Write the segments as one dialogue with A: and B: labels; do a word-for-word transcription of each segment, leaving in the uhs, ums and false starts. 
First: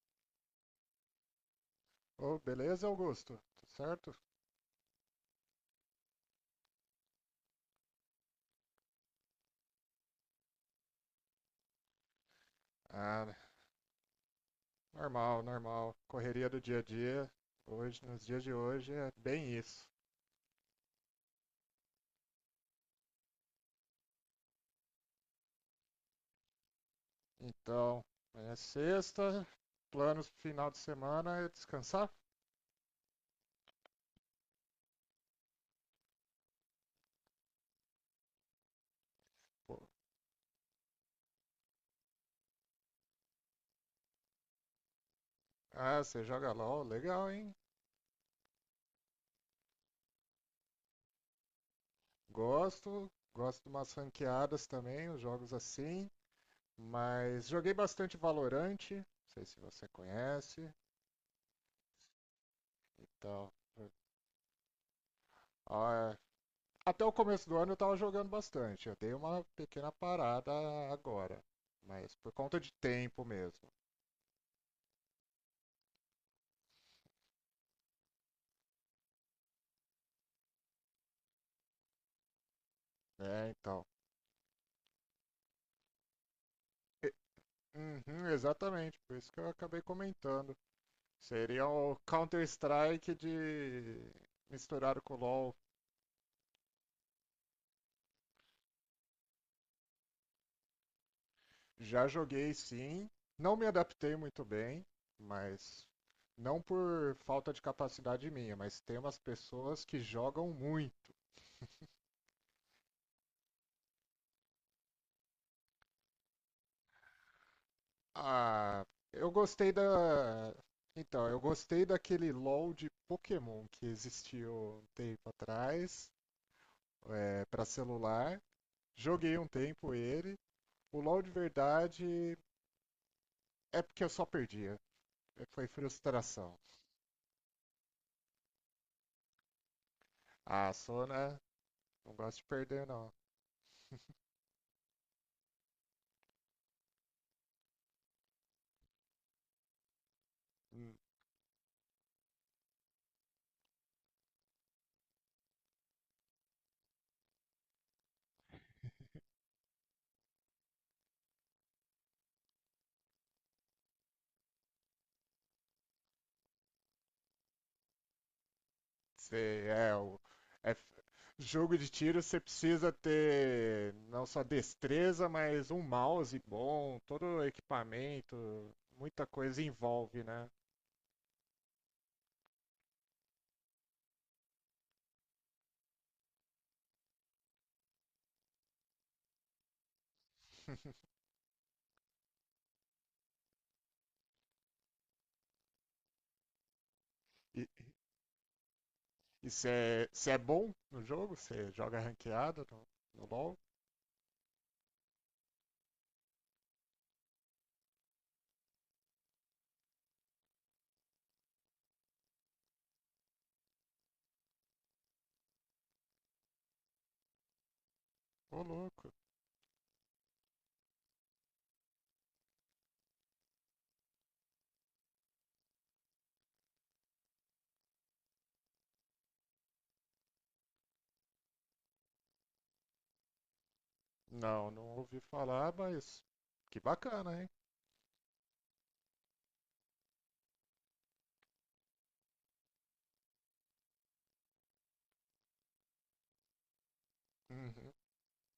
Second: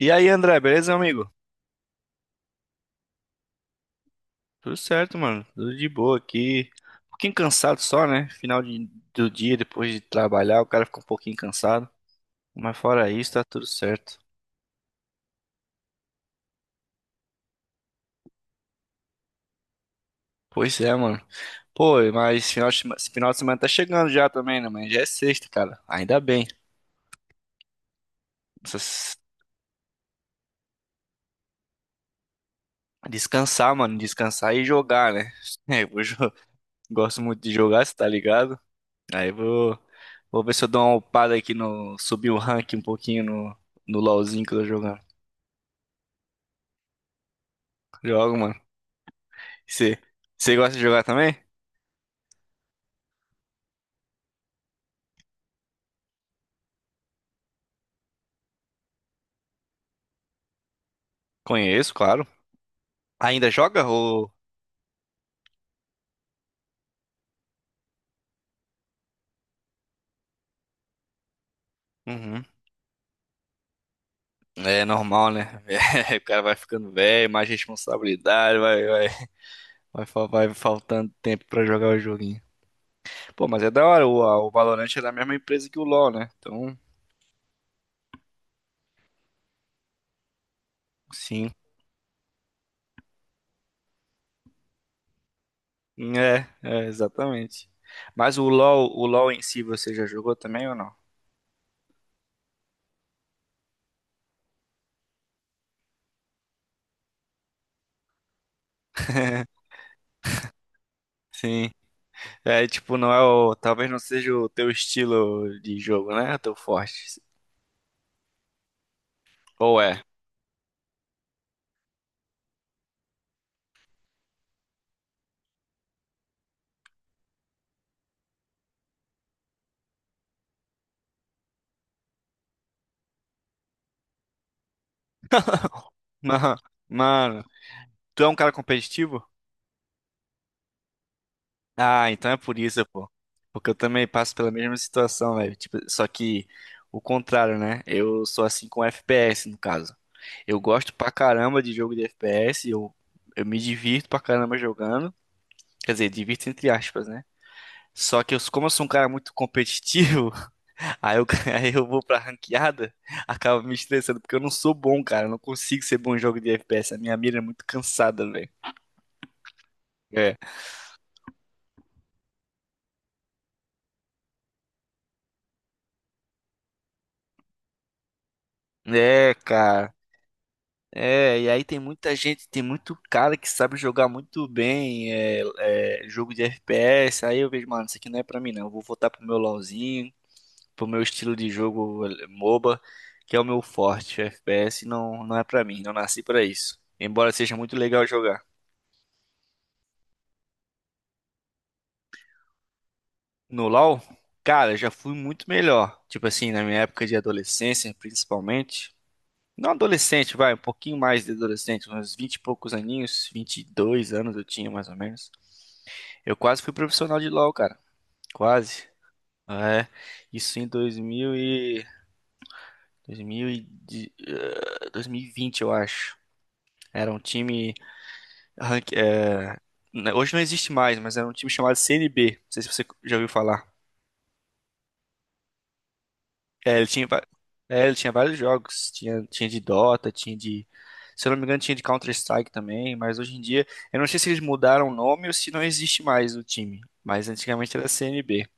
A: E aí, André, beleza, meu amigo?
B: Oh, beleza, Augusto? Tudo certo?
A: Tudo certo, mano. Tudo de boa aqui. Um pouquinho cansado só, né? Final de- do dia, depois de trabalhar, o cara fica um pouquinho cansado. Mas fora isso,
B: Ah,
A: tá tudo certo.
B: normal, normal. Correria do dia a dia. Hoje, nos dias de hoje, é bem isso.
A: Pois é, mano. Pô, mas final de, sema- final de semana tá chegando já também, né, mano? Já é sexta, cara. Ainda bem.
B: Então, é
A: Essas-
B: sexta, planos pro final de semana é descansar.
A: Descansar, mano. Descansar e jogar, né? É, eu vou jo- gosto muito de jogar, você tá ligado? Aí
B: Pô,
A: vou, vou ver se eu dou uma upada aqui no. Subir o rank um pouquinho no, no LOLzinho que eu tô jogando.
B: ah, você joga LOL, legal, hein?
A: Jogo, mano. Você, você gosta de jogar também?
B: Gosto, gosto de umas ranqueadas também, os jogos assim. Mas joguei bastante Valorante, não sei se você conhece.
A: Conheço, claro. Ainda
B: Então,
A: joga ou...
B: ah, até o começo do ano eu tava jogando bastante. Eu dei uma pequena parada agora. Mas por
A: Uhum.
B: conta de tempo mesmo.
A: É normal, né? O cara vai ficando velho, mais responsabilidade, vai, vai, vai, fal- vai faltando tempo pra jogar o joguinho. Pô,
B: Né?
A: mas é
B: Então.
A: da hora, o, a- o Valorant é da mesma empresa que o LoL, né? Então,
B: E- Uhum, exatamente, por isso que eu acabei comentando.
A: sim.
B: Seria o Counter-Strike de misturado com o LoL.
A: É, é, exatamente. Mas o LoL, o LoL em si você já jogou também ou não?
B: Já joguei sim. Não me adaptei muito bem, mas não por falta de capacidade minha, mas tem umas pessoas que jogam muito.
A: Sim. É, tipo, não é o. Talvez não seja o teu estilo de jogo, né? O teu forte.
B: Ah, eu gostei
A: Ou é?
B: da. Então, eu gostei daquele LoL de Pokémon que existiu um tempo atrás, é, para celular. Joguei um tempo ele. O LoL de verdade é porque eu só perdia. Foi frustração.
A: Mano, mano, tu é um cara competitivo?
B: Ah, Sona,
A: Ah,
B: não
A: então é
B: gosto de
A: por isso,
B: perder,
A: pô.
B: não.
A: Porque eu também passo pela mesma situação, velho. Tipo, só que o contrário, né? Eu sou assim com F P S, no caso. Eu gosto pra caramba de jogo de F P S, eu, eu me divirto pra caramba jogando. Quer dizer, divirto entre aspas, né? Só que eu, como eu sou um cara muito competitivo, aí eu, aí eu vou pra ranqueada, acaba me estressando, porque eu não sou bom, cara. Eu não consigo ser bom em jogo de F P S. A minha mira é muito cansada,
B: Você é o.
A: velho.
B: é- Jogo de tiro você precisa ter não só destreza, mas um mouse bom, todo o equipamento, muita
A: É,
B: coisa
A: cara.
B: envolve, né?
A: É, e aí tem muita gente, tem muito cara que sabe jogar muito bem é, é, jogo de F P S. Aí eu vejo, mano, isso aqui não é pra mim, não. Eu vou voltar pro meu LoLzinho, pro meu estilo de jogo eh, moba, que é o meu forte. O F P S não, não é pra mim, não nasci pra isso. Embora seja
B: E
A: muito legal jogar.
B: e você é, você é bom no jogo? Você joga ranqueada no, no LoL?
A: No LoL, cara, eu já fui muito melhor. Tipo assim, na minha época de adolescência, principalmente. Não adolescente, vai, um pouquinho mais de adolescente, uns vinte e poucos aninhos, vinte e dois anos eu tinha mais ou menos. Eu quase fui profissional de LoL, cara.
B: Ô
A: Quase.
B: louco.
A: É, isso em dois mil e dois mil e de- eh, dois mil e vinte, eu acho. Era um time rank- eh, né, hoje não existe mais, mas era um time chamado C N B. Não sei se você já ouviu falar.
B: Não, não ouvi falar, mas
A: É,
B: que
A: ele tinha, va-
B: bacana, hein?
A: é, ele tinha vários jogos. Tinha, tinha de Dota, tinha de. Se eu não me engano, tinha de Counter-Strike também. Mas hoje em dia, eu não sei se eles mudaram o nome ou se não existe mais o time. Mas antigamente era
B: Uhum.
A: C N B.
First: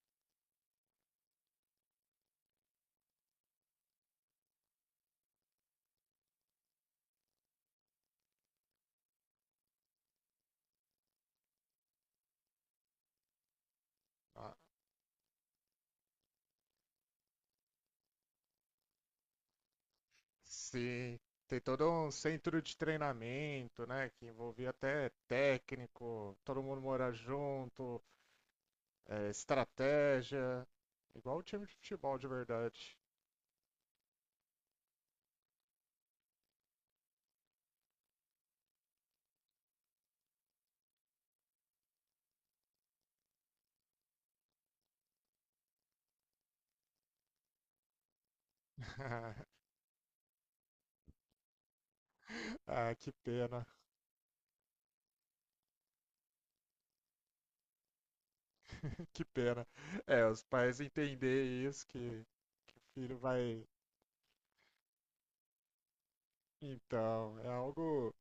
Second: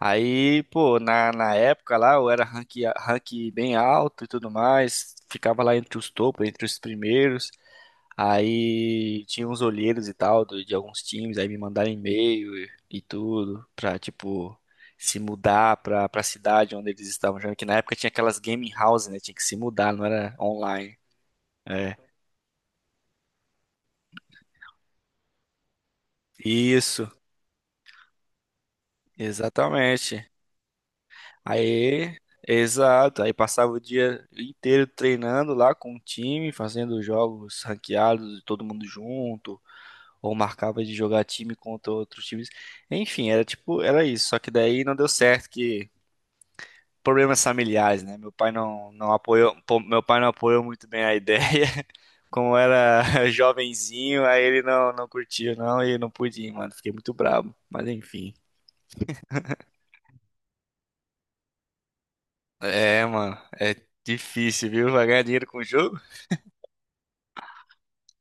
A: Aí, pô, na, na época lá, eu era rank, rank bem alto e tudo mais. Ficava lá entre os topos, entre os primeiros. Aí tinha uns olheiros e tal do- de alguns times, aí me mandaram e-mail e, e tudo pra,
B: Ah,
A: tipo, se mudar pra, pra cidade onde eles estavam jogando, que na época tinha aquelas gaming houses, né? Tinha que se mudar, não era online.
B: sim, tem todo
A: É,
B: um centro de treinamento, né, que envolvia até técnico, todo mundo
A: isso,
B: mora junto, eh,
A: exatamente.
B: estratégia, igual o time de
A: Aí,
B: futebol de verdade.
A: exato, aí passava o dia inteiro treinando lá com o time, fazendo jogos ranqueados, todo mundo junto, ou marcava de jogar time contra outros times. Enfim, era tipo, era isso, só que daí não deu certo que problemas familiares, né? Meu pai não, não apoiou, pô, meu pai não apoiou muito bem a ideia. Como
B: Ah, que
A: era
B: pena,
A: jovenzinho, aí ele não, não curtiu, não, e não pude ir, mano. Fiquei muito brabo. Mas enfim.
B: que pena. É, os pais entender isso, que
A: É,
B: filho
A: mano,
B: vai.
A: é difícil, viu? Vai ganhar dinheiro com o jogo?
B: Então, é algo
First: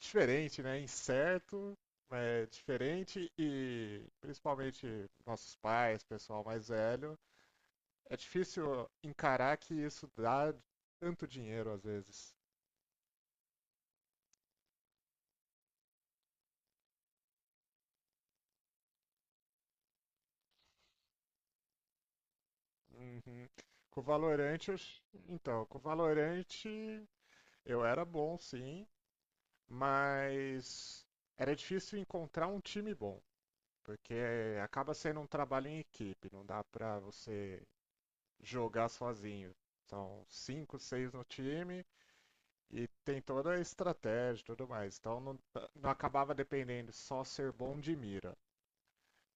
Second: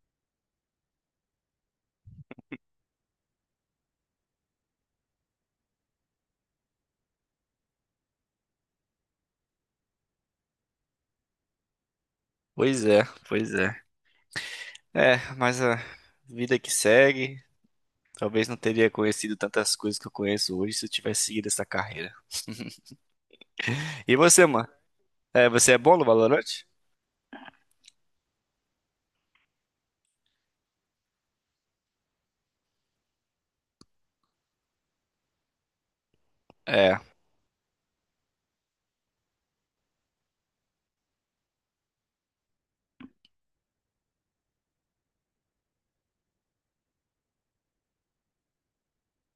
B: diferente, né? Incerto, é diferente e principalmente nossos pais, pessoal mais velho, é difícil encarar que isso dá tanto dinheiro às vezes.
A: Pois é, pois é. É, mas a vida que segue. Talvez não teria conhecido tantas coisas que eu conheço hoje se eu tivesse seguido essa carreira.
B: Uhum. Com o
A: E você, mano?
B: Valorante, eu...
A: É,
B: Então,
A: você é
B: com o
A: bom no Valorant?
B: Valorante eu era bom, sim, mas era difícil encontrar um time bom, porque acaba sendo um trabalho em equipe, não dá
A: É.
B: pra você jogar sozinho. São cinco, seis no time e tem toda a estratégia e tudo mais. Então não, não acabava dependendo só ser bom de mira.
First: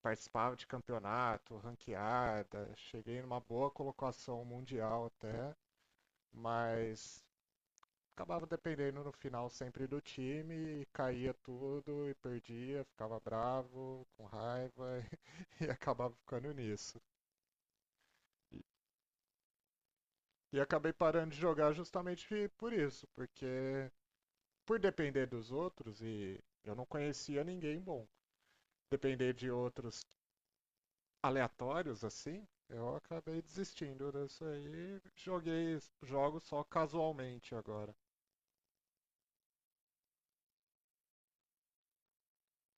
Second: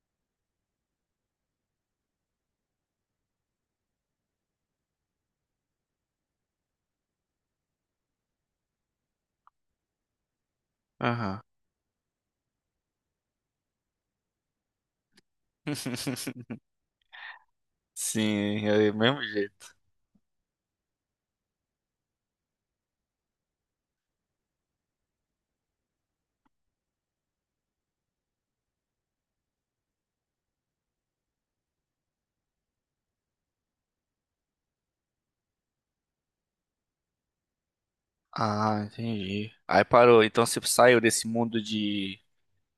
B: Participava de campeonato, ranqueada, cheguei numa boa colocação mundial até, mas acabava dependendo no final sempre do time e caía
A: Aham.
B: tudo e perdia, ficava bravo, com raiva e acabava ficando nisso.
A: Sim, é do mesmo jeito.
B: E acabei parando de jogar justamente por isso, porque por depender dos outros e eu não conhecia ninguém bom. Depender de outros aleatórios assim, eu acabei desistindo disso aí. Joguei jogos só casualmente agora.
A: Ah, entendi. Aí parou. Então você saiu desse mundo de,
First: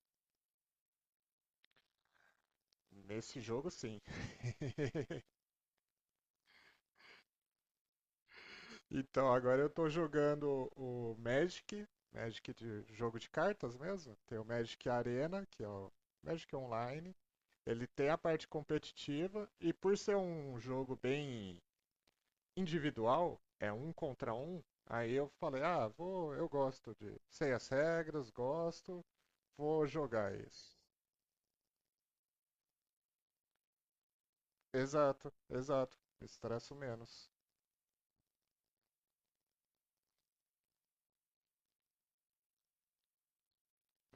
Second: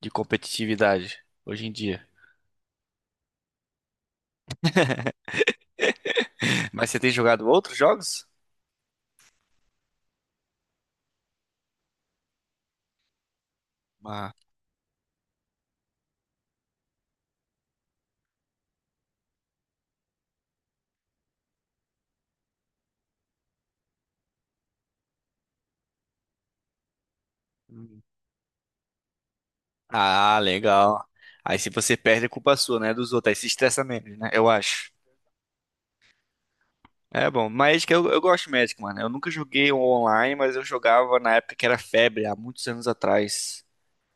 A: de competitividade hoje em dia.
B: Nesse jogo, sim.
A: Mas você tem jogado outros jogos?
B: Então agora eu tô jogando o Magic, Magic de jogo de cartas mesmo.
A: Ah,
B: Tem o Magic Arena, que é o Magic Online. Ele tem a parte competitiva e por ser um jogo bem individual, é um contra um. Aí eu falei, ah, vou, eu gosto de, sei as
A: hum.
B: regras, gosto, vou jogar
A: Ah,
B: isso.
A: legal. Aí se você perde, é culpa sua, né? Dos outros. Aí se estressa menos, né? Eu acho.
B: Exato, exato. Estresso
A: É
B: menos.
A: bom. Magic, eu, eu gosto de Magic, mano. Eu nunca joguei online, mas eu jogava na época que era febre, há muitos anos atrás.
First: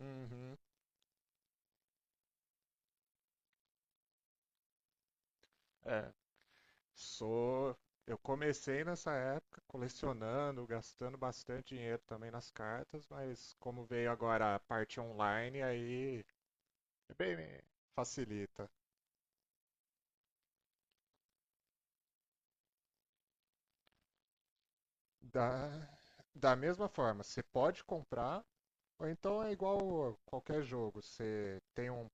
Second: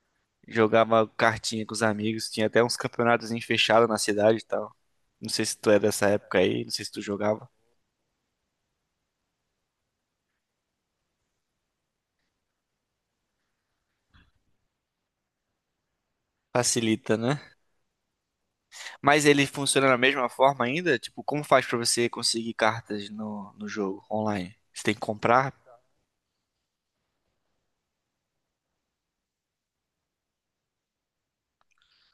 B: Uhum.
A: Jogava cartinha com os amigos. Tinha até uns campeonatos fechados na cidade e tal. Não sei se tu é dessa
B: É,
A: época aí. Não sei se tu jogava.
B: sou. Eu comecei nessa época colecionando, gastando bastante dinheiro também nas cartas, mas como veio agora a parte online, aí
A: Facilita, né?
B: é, facilita.
A: Mas ele funciona da mesma forma ainda? Tipo, como faz pra você conseguir cartas no, no jogo online? Você tem que comprar?
B: Da, da mesma forma, você pode comprar, ou então é igual qualquer jogo, você tem um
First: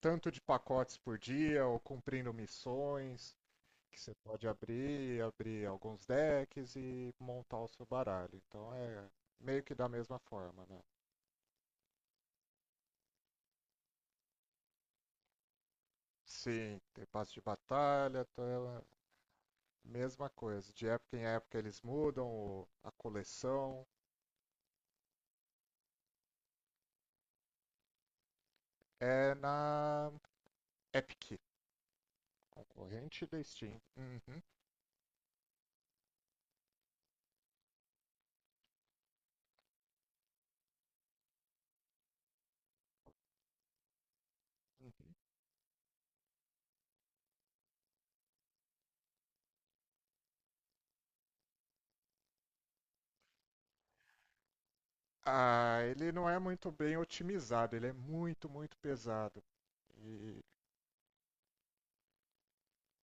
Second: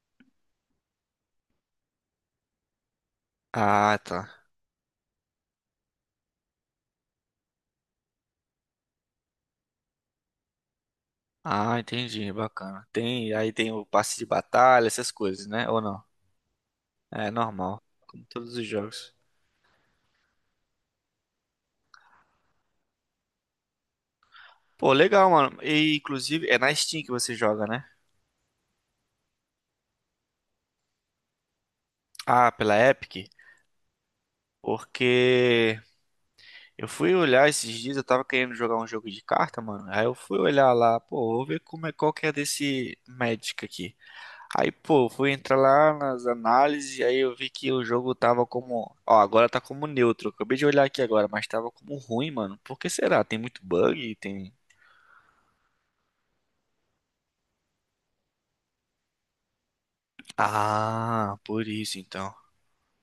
B: tanto de pacotes por dia, ou cumprindo missões,
A: Ah,
B: que você
A: tá.
B: pode abrir, abrir alguns decks e montar o seu baralho. Então é meio que da mesma forma, né?
A: Ah, entendi, bacana. Tem, aí tem o passe de batalha, essas coisas, né? Ou não?
B: Sim, tem
A: É
B: passe de
A: normal, como
B: batalha, então
A: todos os
B: é a
A: jogos.
B: mesma coisa. De época em época eles mudam o- a coleção.
A: Pô, legal, mano. E inclusive é na Steam que você joga, né?
B: É na Epic,
A: Ah, pela
B: concorrente
A: Epic?
B: da Steam. Uhum.
A: Porque eu fui olhar esses dias, eu tava querendo jogar um jogo de carta, mano. Aí eu fui olhar lá, pô, vou ver como é qual que é desse Magic aqui. Aí, pô, eu
B: Uhum.
A: fui entrar lá nas análises, aí eu vi que o jogo tava como. Ó, agora tá como neutro. Acabei de olhar aqui agora, mas tava como ruim, mano. Por que será? Tem muito bug? Tem.
B: Ah, ele não é muito bem otimizado, ele é muito, muito pesado. E,
A: Ah, por isso então.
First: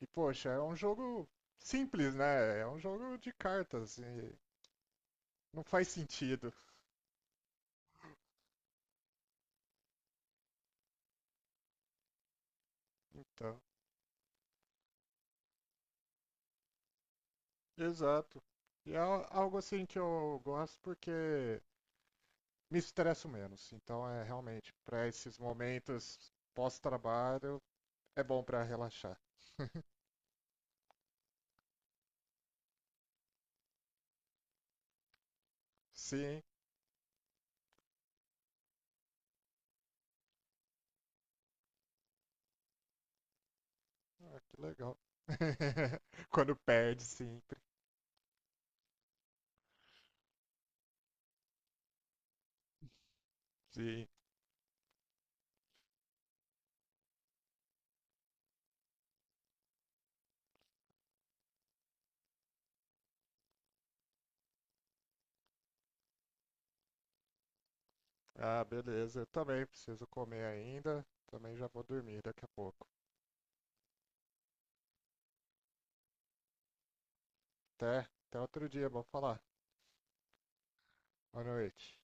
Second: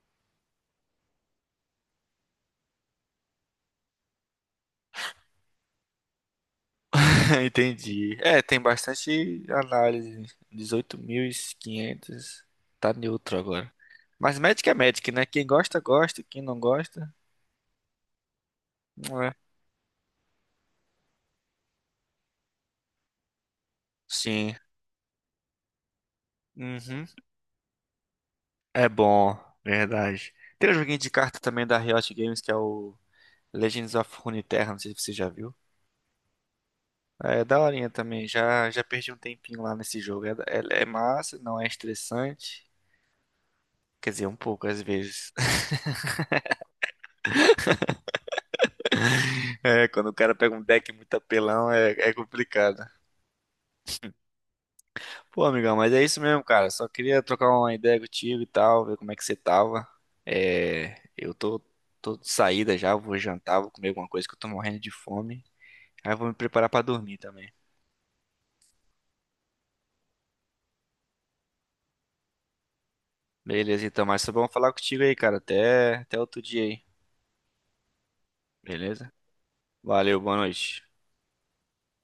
B: e, poxa, é um jogo simples, né? É um jogo de cartas. E não faz sentido.
A: Entendi. É, tem bastante análise. Dezoito mil e quinhentos. Tá neutro
B: Então,
A: agora. Mas Magic é Magic, né? Quem gosta, gosta. Quem não gosta,
B: exato. E é
A: não
B: al-
A: é.
B: algo assim que eu gosto porque me estresso menos. Então, é
A: Sim.
B: realmente para esses momentos
A: Uhum.
B: pós-trabalho é bom para
A: É
B: relaxar.
A: bom, verdade. Tem um joguinho de carta também da Riot Games que é o. Legends of Runeterra, não sei se você já viu.
B: Sim,
A: É daorinha também, já, já perdi um tempinho lá nesse jogo. É, é, é massa, não é estressante. Quer dizer, um
B: ah, que
A: pouco às
B: legal.
A: vezes.
B: Quando perde sempre.
A: É, quando o cara pega um deck muito apelão, é, é complicado.
B: Sim.
A: Pô, amigão, mas é isso mesmo, cara. Só queria trocar uma ideia contigo e tal, ver como é que você tava. É, eu tô, tô de saída já, vou jantar, vou comer alguma coisa que eu tô morrendo de fome. Aí eu vou me preparar pra dormir também.
B: Ah, beleza. Eu também preciso comer ainda. Também já vou dormir daqui a pouco.
A: Beleza, então, mas só vamos falar contigo aí, cara. Até, até outro dia aí,
B: Até, até outro dia, vamos
A: beleza?
B: falar.
A: Valeu, boa noite.
B: Boa noite.